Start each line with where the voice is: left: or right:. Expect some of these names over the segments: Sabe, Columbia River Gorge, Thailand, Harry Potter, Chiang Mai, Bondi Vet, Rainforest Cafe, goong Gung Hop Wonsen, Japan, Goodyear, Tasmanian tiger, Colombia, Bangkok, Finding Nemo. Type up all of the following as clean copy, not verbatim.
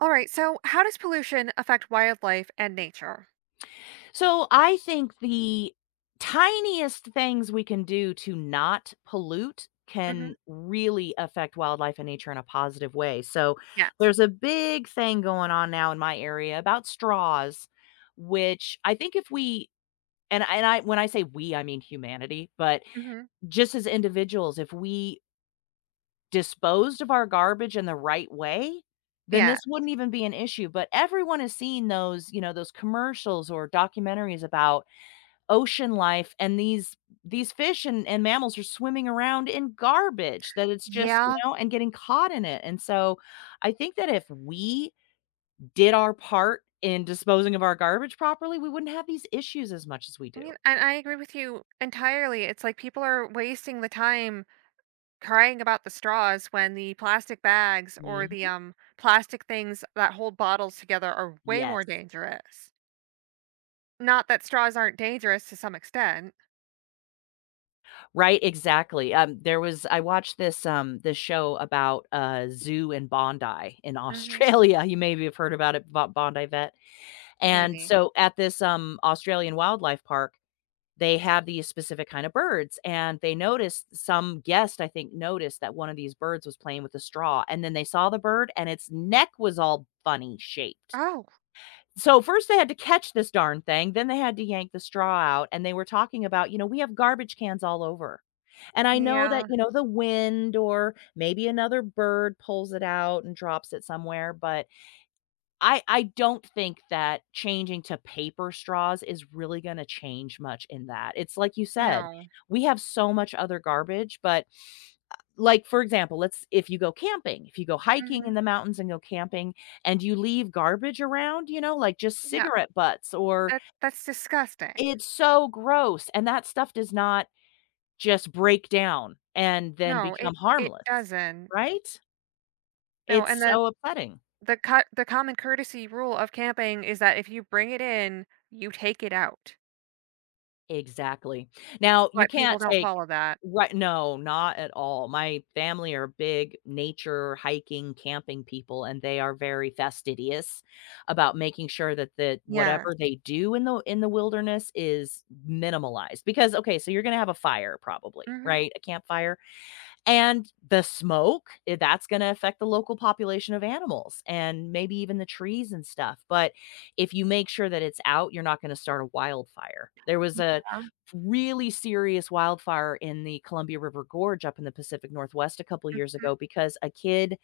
right: All right. So, how does pollution affect wildlife and nature?
left: So I think the tiniest things we can do to not pollute can
right: Hmm.
left: really affect wildlife and nature in a positive way. So
right: Yes.
left: there's a big thing going on now in my area about straws, which I think if we and I when I say we I mean humanity, but
right: Hmm.
left: just as individuals if we disposed of our garbage in the right way, then
right: Yeah.
left: this wouldn't even be an issue. But everyone has seen those, those commercials or documentaries about ocean life, and these fish and mammals are swimming around in garbage that it's just, you
right: Yeah.
left: know, and getting caught in it. And so, I think that if we did our part in disposing of our garbage properly, we wouldn't have these issues as much as we
right: I
left: do.
right: mean, and I agree with you entirely. It's like people are wasting the time crying about the straws when the plastic bags or the
left: Mhm.
right: um plastic things that hold bottles together are way more
left: Yes.
right: dangerous. Not that straws aren't dangerous to some extent.
left: Right, exactly. There was I watched this, this show about a zoo in Bondi in
right: Hmm.
left: Australia, you maybe have heard about it, Bo Bondi Vet, and
right: Maybe.
left: so, at this, Australian wildlife park, they have these specific kind of birds, and they noticed some guest I think noticed that one of these birds was playing with a straw, and then they saw the bird and its neck was all funny shaped.
right: Oh,
left: So first they had to catch this darn thing, then they had to yank the straw out. And they were talking about, we have garbage cans all over, and I know that
right: yeah.
left: the wind or maybe another bird pulls it out and drops it somewhere. But I don't think that changing to paper straws is really gonna change much in that. It's like you said,
right: No.
left: we have so much other garbage. But, like, for example, let's if you go camping, if you go hiking
right: Hmm.
left: in the mountains and go camping and you leave garbage around, like just
right: Yeah.
left: cigarette butts or
right: That's disgusting.
left: it's so gross. And that stuff does not just break down and then
right: No,
left: become
right: it
left: harmless,
right: doesn't.
left: right?
right: No,
left: It's
right: and the
left: so upsetting.
right: the co the common courtesy rule of camping is that if you bring it in, you take it out,
left: Exactly. Now, you
right: but people
left: can't
right: don't
left: take
right: follow that.
left: right. No, not at all. My family are big nature, hiking, camping people, and they are very fastidious about making sure that
right: Yeah.
left: whatever they do in the wilderness is minimalized. Because, okay, so you're gonna have a fire probably,
right: Mhm.
left: right? A campfire. And the smoke, that's going to affect the local population of animals and maybe even the trees and stuff. But if you make sure that it's out, you're not going to start a wildfire. There was
right: Yeah.
left: a really serious wildfire in the Columbia River Gorge up in the Pacific Northwest a couple years ago because a kid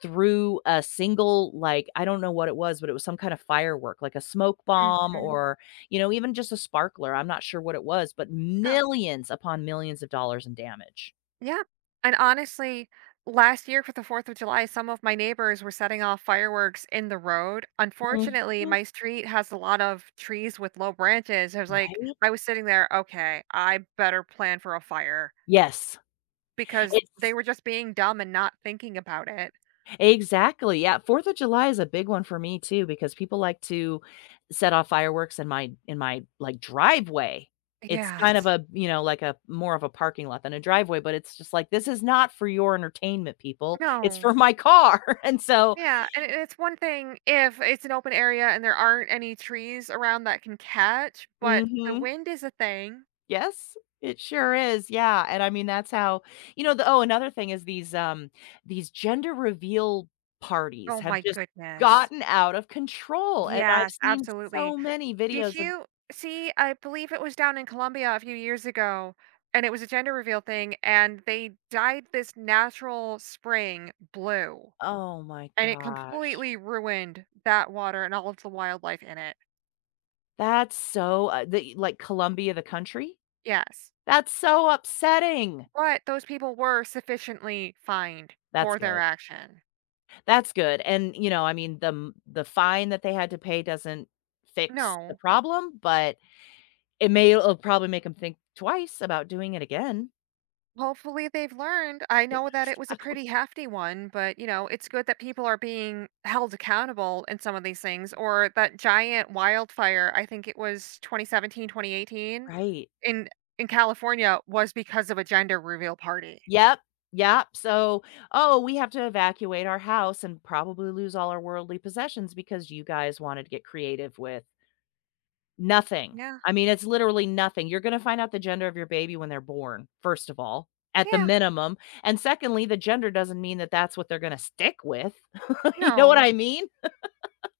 left: threw a single, like, I don't know what it was, but it was some kind of firework, like a smoke
right: Mhm,
left: bomb
right: mhm.
left: or, even just a sparkler. I'm not sure what it was, but
right: Oh,
left: millions upon millions of dollars in damage.
right: yeah, and honestly, last year for the 4th of July, some of my neighbors were setting off fireworks in the road.
left: Mhm.
right: Unfortunately, my street has a lot of trees with low branches. I was like
left: Right?
right: I was sitting there, "Okay, I better plan for a fire,"
left: Yes.
right: because they
left: It's
right: were just being dumb and not thinking about it.
left: Exactly, yeah, 4th of July is a big one for me too, because people like to set off fireworks in my like, driveway. It's kind of
right: Yes.
left: a, like a more of a parking lot than a driveway, but it's just like, "This is not for your entertainment, people. It's
right: No.
left: for my car." And so
right: Yeah, and it's one thing if it's an open area and there aren't any trees around that can catch, but the
left: mhm.
right: wind is a thing.
left: Yes, it sure is, yeah. And I mean, that's how the oh, another thing is these gender reveal parties
right: Oh
left: have
right: my
left: just
right: goodness.
left: gotten out of control, and I've
right: Yes,
left: seen
right: absolutely.
left: so many
right: Did
left: videos of
right: you see, I believe it was down in Colombia a few years ago, and it was a gender reveal thing, and they dyed this natural spring blue,
left: oh my
right: and it
left: gosh,
right: completely ruined that water and all of the wildlife in it.
left: that's so, the like, Colombia, the country?
right: Yes.
left: That's so upsetting.
right: But those people were sufficiently fined
left: That's
right: for their
left: good.
right: action.
left: That's good. And, I mean, the m the fine that they had to pay doesn't fix the
right: No.
left: problem, but it'll probably make them think twice about doing it again.
right: Hopefully they've learned. I know that it was a pretty hefty one, but you know, it's good that people are being held accountable in some of these things or that giant wildfire, I think it was 2017, 2018
left: Right.
right: in in California was because of a gender reveal party.
left: Yep. Yep. So, oh, we have to evacuate our house and probably lose all our worldly possessions because you guys wanted to get creative with nothing.
right: Yeah.
left: I mean, it's literally nothing. You're going to find out the gender of your baby when they're born, first of all, at the
right: Yeah.
left: minimum. And secondly, the gender doesn't mean that that's what they're going to stick with. You know what
right: No.
left: I mean?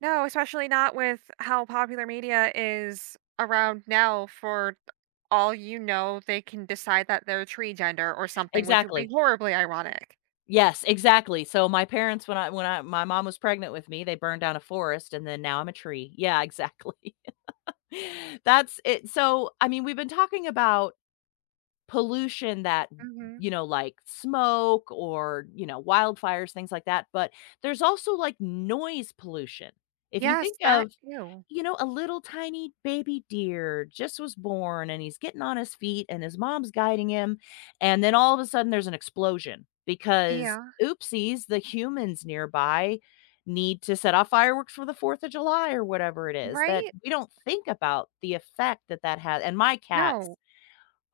right: No, especially not with how popular media is around now for all you know, they can decide that they're tree gender or something, which would be
left: Exactly.
right: horribly ironic.
left: Yes, exactly. So my parents, when I my mom was pregnant with me, they burned down a forest and then now I'm a tree. Yeah, exactly. That's it. So, I mean, we've been talking about pollution that,
right: Mhm.
left: like smoke or, wildfires, things like that. But there's also like noise pollution. If you think
right: Yes, that
left: of,
right: too.
left: a little tiny baby deer just was born and he's getting on his feet and his mom's guiding him. And then all of a sudden there's an explosion because
right: Yeah.
left: oopsies, the humans nearby need to set off fireworks for the 4th of July or whatever it is. That
right: Right?
left: we don't think about the effect that that has. And my cats
right: No.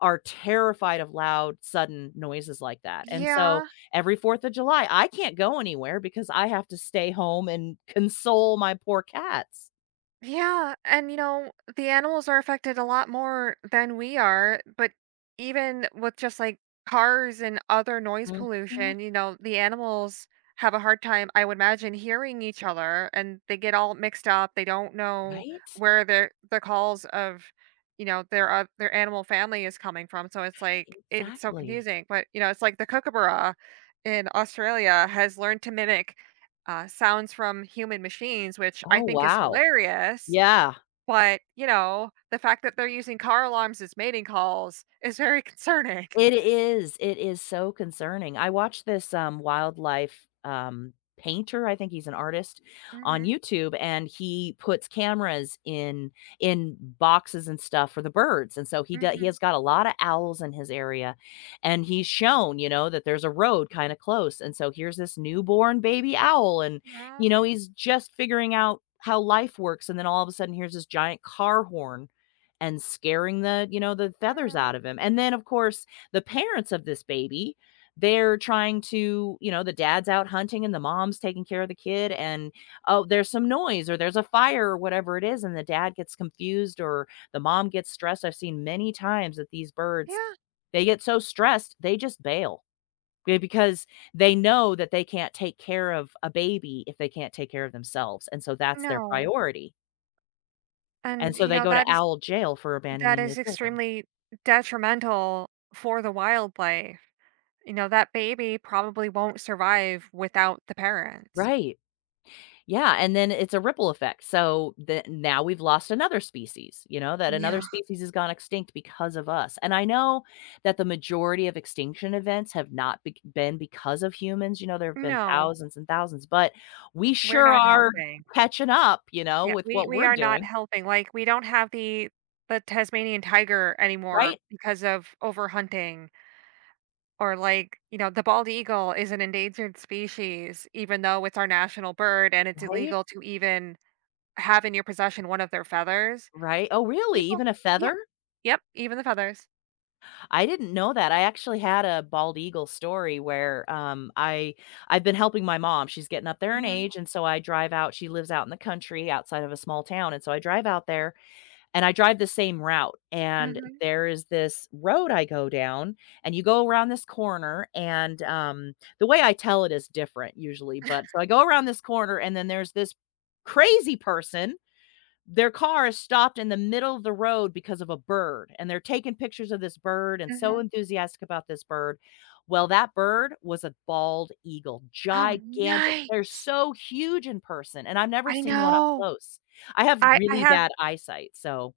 left: are terrified of loud, sudden noises like that. And so
right: Yeah.
left: every 4th of July, I can't go anywhere because I have to stay home and console my poor cats.
right: Yeah, and you know, the animals are affected a lot more than we are, but even with just like cars and other noise
left: Mhm.
right: pollution, you know, the animals have a hard time, I would imagine, hearing each other and they get all mixed up. They don't know
left: Right?
right: where their the calls of, their animal family is coming from. So it's like it's so
left: Exactly.
right: confusing. But you know, it's like the kookaburra in Australia has learned to mimic sounds from human machines, which I
left: Oh,
right: think is
left: wow.
right: hilarious.
left: Yeah.
right: But, you know, the fact that they're using car alarms as mating calls is very concerning.
left: It is so concerning. I watched this, wildlife, painter, I think he's an artist, on
right: Mhm.
left: YouTube, and he puts cameras in boxes and stuff for the birds, and so he
right: Mhm.
left: has got a lot of owls in his area. And he's shown, that there's a road kinda close, and so here's this newborn baby owl, and,
right: Aw.
left: he's just figuring out how life works. And then all of a sudden, here's this giant car horn and scaring the the feathers
right: Mm.
left: out of him. And then, of course, the parents of this baby, they're trying to the dad's out hunting and the mom's taking care of the kid, and oh, there's some noise or there's a fire or whatever it is, and the dad gets confused or the mom gets stressed. I've seen many times that these birds,
right: Yeah,
left: they get so stressed they just bail because they know that they can't take care of a baby if they can't take care of themselves, and so that's their
right: no,
left: priority. And
right: and,
left: so
right: you
left: they
right: know,
left: go to owl jail for
right: that
left: abandoning their
right: is
left: children,
right: extremely detrimental for the wildlife. You know, that baby probably won't survive without the parents.
left: right? Yeah, and then it's a ripple effect. So the now we've lost another species, that
right: Yeah.
left: another species has gone extinct because of us. And I know that the majority of extinction events have not be- been because of humans. You know, there have been
right: No,
left: thousands and thousands, but we
right: we're
left: sure
right: not
left: are
right: helping.
left: catching up,
right: Yeah,
left: with
right: we
left: what
right: we
left: we're
right: are not
left: doing,
right: helping, like, we don't have the Tasmanian tiger anymore
left: right?
right: because of overhunting or, like, you know, the bald eagle is an endangered species even though it's our national bird and it's
left: Right?
right: illegal to even have in your possession one of their feathers.
left: Right? Oh, really?
right: People
left: Even a
right: yeah,
left: feather?
right: yep, even the feathers.
left: I didn't know that. I actually had a bald eagle story where I've been helping my mom. She's getting up there in
right: Mhm,
left: age, and so I drive out. She lives out in the country outside of a small town, and so I drive out there, and I drive the same route. And
right: mhm,
left: there is this road I go down, and you go around this corner, and the way I tell it is different usually, but so I go around this corner, and then there's this crazy person, their car is stopped in the middle of the road because of a bird, and they're taking pictures of this bird and so
right: mhm.
left: enthusiastic about this bird. Well, that bird was a bald eagle,
right: Oh,
left: gigantic. They're
right: nice.
left: so huge in person, and I've never
right: I
left: seen one up
right: know.
left: close. I have
right: I
left: really
right: have
left: bad eyesight, so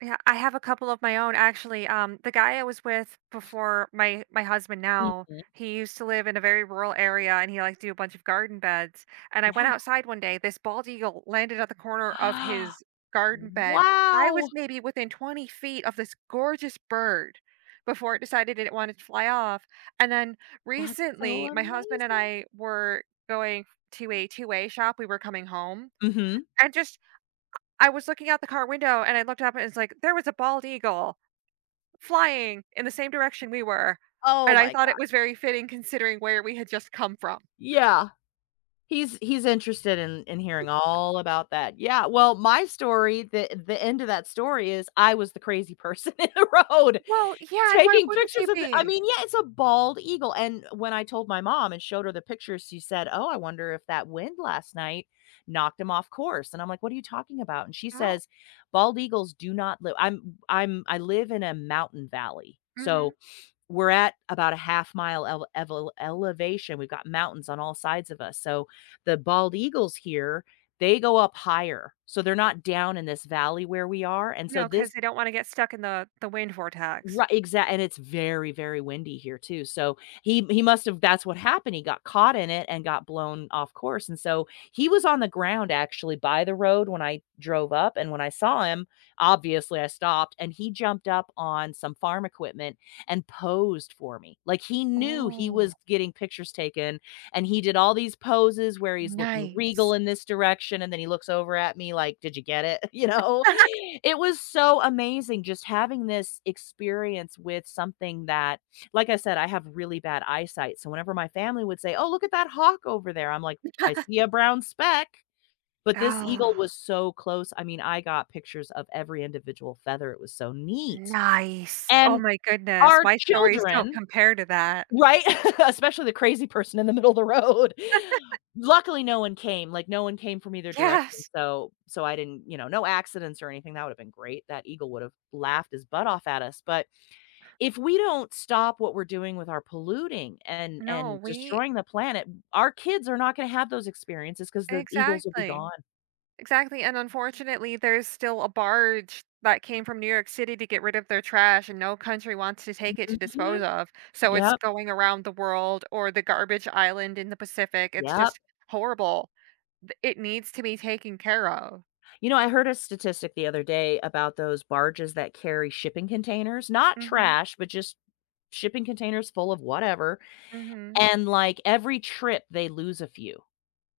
right: Yeah, I have a couple of my own actually. The guy I was with before my husband now,
left: mhm.
right: he used to live in a very rural area and he liked to do a bunch of garden beds. And I went
left: Yeah.
right: outside one day, this bald eagle landed at the corner of his garden bed. I was
left: Wow!
right: maybe within 20 feet of this gorgeous bird before it decided it wanted to fly off. And then
left: That's so
right: recently, my husband and
left: amazing.
right: I were going to a two-way shop. We were coming home
left: Mhm.
right: and just I was looking out the car window and I looked up and it's like, there was a bald eagle flying in the same direction we were,
left: Oh
right: and I
left: my
right: thought it
left: god.
right: was very fitting considering where we had just come from.
left: Yeah. He's interested in hearing all about that. Yeah, well, my story, the end of that story is I was the crazy person in the road
right: Well, yeah, and why
left: taking
right: wouldn't
left: pictures
right: you
left: of the I
right: be?
left: mean, yeah, it's a bald eagle. And when I told my mom and showed her the pictures, she said, "Oh, I wonder if that wind last night knocked him off course." And I'm like, "What are you talking about?" And she
right: Oh,
left: says, "Bald eagles do not live I live in a mountain valley." So
right: mhm.
left: we're at about a half mile elevation. We've got mountains on all sides of us. So the bald eagles here, they go up higher. So they're not down in this valley where we are. And so
right: Because
left: this
right: they don't wanna get stuck in the wind vortex.
left: Right, exactly, and it's very, very windy here too, so he must have that's what happened. He got caught in it and got blown off course, and so he was on the ground actually by the road when I drove up, and when I saw him, obviously I stopped, and he jumped up on some farm equipment and posed for me, like, he knew he was
right: Oh,
left: getting pictures taken. And he did all these poses where he's looking regal
right: nice.
left: in this direction, and then he looks over at me like, did you get it? It was so amazing just having this experience with something that, like I said, I have really bad eyesight, so whenever my family would say, oh, look at that hawk over there, I'm like, I see a brown speck. But this eagle
right: Oh,
left: was so close, I mean, I got pictures of every individual feather. It was so neat.
right: nice. Oh
left: And
right: my goodness,
left: our
right: my stories don't
left: children
right: compare to that.
left: Right? Especially the crazy person in the middle of the road. Luckily, no one came, like, no one came from either direction,
right: Yes.
left: so so I didn't no accidents or anything, that would've been great, that eagle would've laughed his butt off at us. But if we don't stop what we're doing with our polluting
right: No,
left: and
right: we
left: destroying the planet, our kids are not gonna have those experiences because the eagles will be
right: exactly.
left: gone.
right: Exactly, and unfortunately, there's still a barge that came from New York City to get rid of their trash, and no country wants to take it to
left: Mhm.
right: dispose of. So it's
left: Yep,
right: going around the world or the garbage island in the Pacific. It's
left: yep.
right: just horrible. It needs to be taken care of.
left: You know, I heard a statistic the other day about those barges that carry shipping containers, not
right: Mhm.
left: trash, but just shipping containers full of whatever,
right: Mhm.
left: and, like, every trip they lose a few.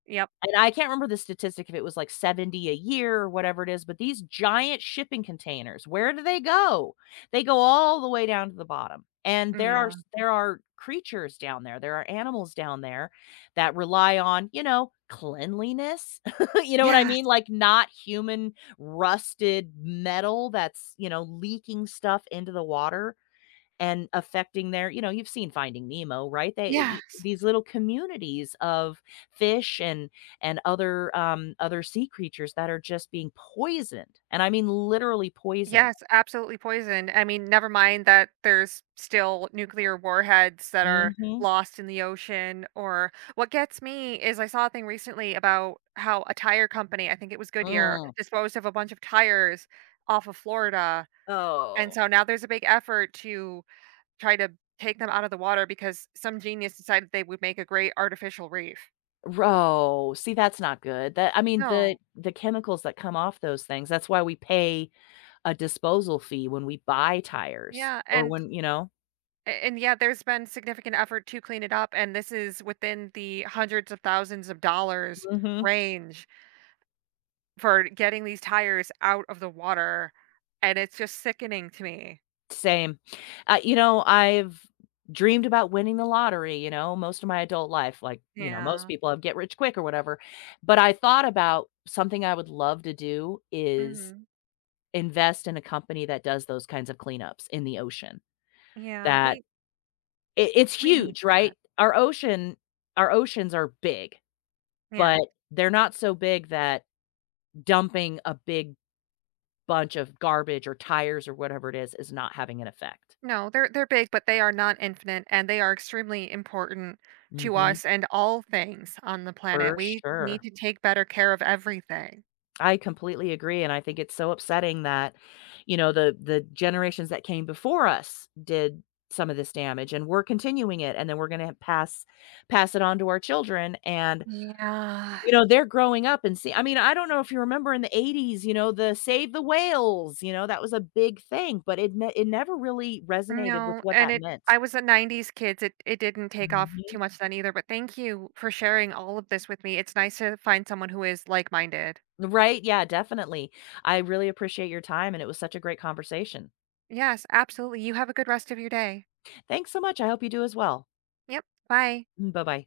right: Yep.
left: And I can't remember the statistic if it was, like, 70 a year or whatever it is, but these giant shipping containers, where do they go? They go all the way down to the bottom, and there are
right: Yeah.
left: there are creatures down there, there are animals down there that rely on, you know, cleanliness. You know what I
right: Yes.
left: mean? Like, not human rusted metal that's, you know, leaking stuff into the water and affecting their you know, you've seen Finding Nemo, right? They
right: Yes.
left: these little communities of fish and other, other sea creatures that are just being poisoned, and I mean literally poisoned.
right: Yes, absolutely poisoned. I mean, never mind that there's still nuclear warheads that are
left: Mhm.
right: lost in the ocean or what gets me is I saw a thing recently about how a tire company, I think it was Goodyear,
left: Mm.
right: disposed of a bunch of tires off of Florida. And
left: Oh.
right: so now there's a big effort to try to take them out of the water because some genius decided they would make a great artificial reef.
left: Ro see, that's not good. That I mean, the
right: No.
left: the chemicals that come off those things, that's why we pay a disposal fee when we buy tires
right: Yeah,
left: or
right: and
left: when you know?
right: And yeah, there's been significant effort to clean it up, and this is within the hundreds of thousands of dollars
left: Mhm.
right: range for getting these tires out of the water, and it's just sickening to me.
left: Same. You know, I've dreamed about winning the lottery, you know, most of my adult life, like, you know, most
right: Yeah.
left: people have get rich quick or whatever. But I thought about something I would love to do is
right: Hmm.
left: invest in a company that does those kinds of cleanups in the ocean.
right: Yeah,
left: That
right: we
left: it's
right: we need
left: huge, right?
right: that.
left: Our ocean, our oceans are big, but
right: Yeah.
left: they're not so big that dumping a big bunch of garbage or tires or whatever it is not having an effect.
right: No, they're big, but they are not infinite, and they are extremely important to
left: Hmm.
right: us and all things on the planet.
left: For
right: We
left: sure.
right: need to take better care of everything.
left: I completely agree, and I think it's so upsetting that, you know, the generations that came before us did some of this damage, and we're continuing it, and then we're gonna pass it on to our children. And,
right: Yeah.
left: you know, they're growing up and see I mean, I don't know if you remember in the '80s, you know, the "Save the Whales," you know, that was a big thing, but it never really resonated with
right: No,
left: what
right: and
left: that
right: it
left: meant.
right: I was a 90s kids. It didn't take off
left: Mhm.
right: too much then either, but thank you for sharing all of this with me. It's nice to find someone who is like-minded.
left: Right, yeah, definitely. I really appreciate your time, and it was such a great conversation.
right: Yes, absolutely. You have a good rest of your day.
left: Thanks so much, I hope you do as well.
right: Yep. Bye.
left: Mm, bye-bye.